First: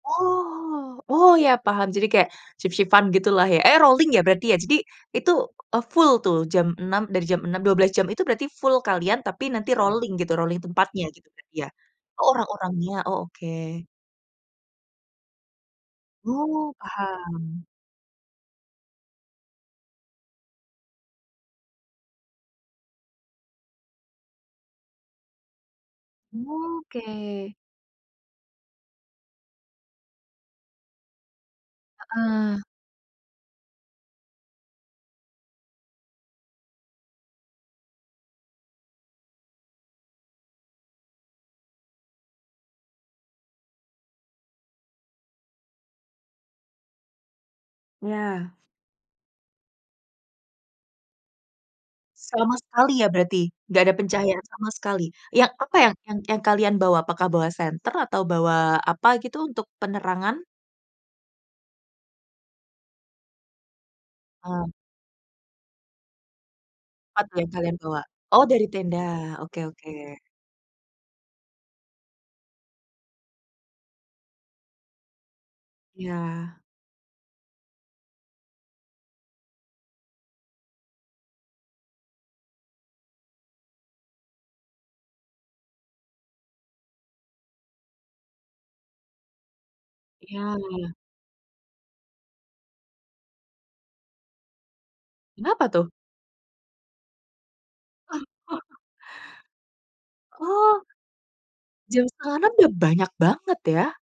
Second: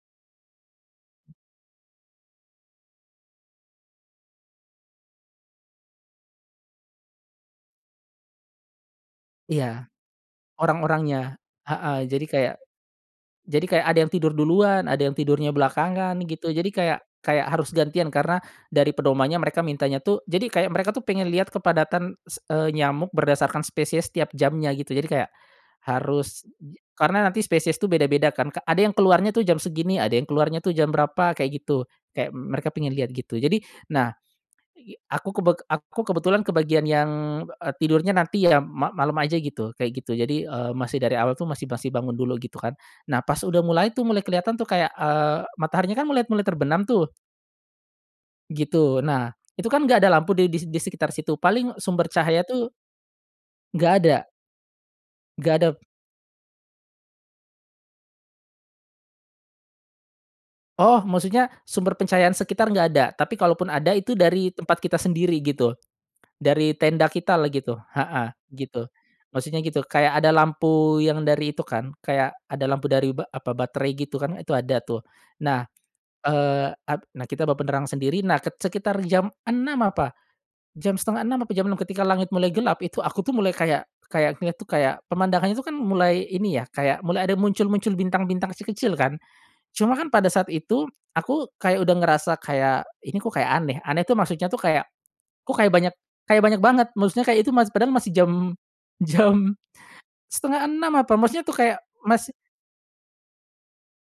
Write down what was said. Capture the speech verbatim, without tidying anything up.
Oh, oh ya paham. Jadi kayak shift-shift-an gitulah ya. Eh rolling ya berarti ya. Jadi itu, eee, full tuh jam enam dari jam enam, dua belas jam itu berarti full kalian tapi nanti Iya. rolling gitu, rolling tempatnya gitu Orang-orangnya. berarti ya? Heeh, jadi Oh kayak orang-orangnya, oh oke. jadi kayak ada yang tidur duluan, ada yang tidurnya belakangan gitu jadi Oh, kayak kayak paham. harus gantian karena dari pedomannya mereka mintanya tuh jadi kayak mereka tuh pengen lihat kepadatan s eee, nyamuk berdasarkan spesies tiap jamnya gitu jadi kayak, harus Oke. karena nanti spesies tuh beda-beda kan, k ada yang keluarnya tuh jam segini, ada yang keluarnya tuh jam berapa, kayak gitu. Kayak Heeh. mereka pengen lihat gitu. Jadi, nah igi aku kebe aku kebetulan ke bagian yang, eee, tidurnya nanti ya ma malem aja gitu, kayak gitu. Jadi, eee, masih dari awal tuh masih masih bangun dulu gitu kan. Nah pas udah mulai tuh mulai keliatan tuh kayak, eee, mataharinya kan mulai mulai terbenam tuh. Ya. Gitu nah, itu kan nggak ada lampu di di sekitar situ, paling sumber cahaya Sama tuh sekali ya berarti? Nggak ada Nggak ada. pencahayaan sama sekali? Yang Nggak ada apa, yang yang yang kalian bawa? Apakah bawa senter atau bawa apa gitu untuk penerangan? Oh, maksudnya sumber pencahayaan sekitar nggak ada. Tapi kalaupun ada itu dari Ah. tempat kita sendiri gitu, dari tenda Apa tuh kita lah yang kalian gitu, bawa? heeh, Oh dari gitu. tenda? Oke Maksudnya gitu, oke. kayak ada lampu yang dari itu kan, kayak ada lampu dari ba apa, baterai gitu kan itu ada tuh, nah. Iya. Eee ap nah kita bawa penerangan sendiri, nah ke sekitar jam enam apa, jam setengah enam apa jam enam ketika langit mulai gelap itu, aku tuh mulai kayak kayak lihat tuh kayak pemandangan itu kan mulai ini ya kayak, mulai ada muncul-muncul bintang-bintang kecil-kecil kan. Cuma kan pada saat Iya. itu, aku kayak udah ngerasa kayak, ini kok kayak aneh. Aneh tuh maksudnya tuh kayak, kok Kenapa kayak tuh? banyak kayak banyak banget, maksudnya kayak itu masih padahal masi jam jam setengah Oh. enam apa, maksudnya tuh kayak Jam masi setengah enam udah banyak banget ya?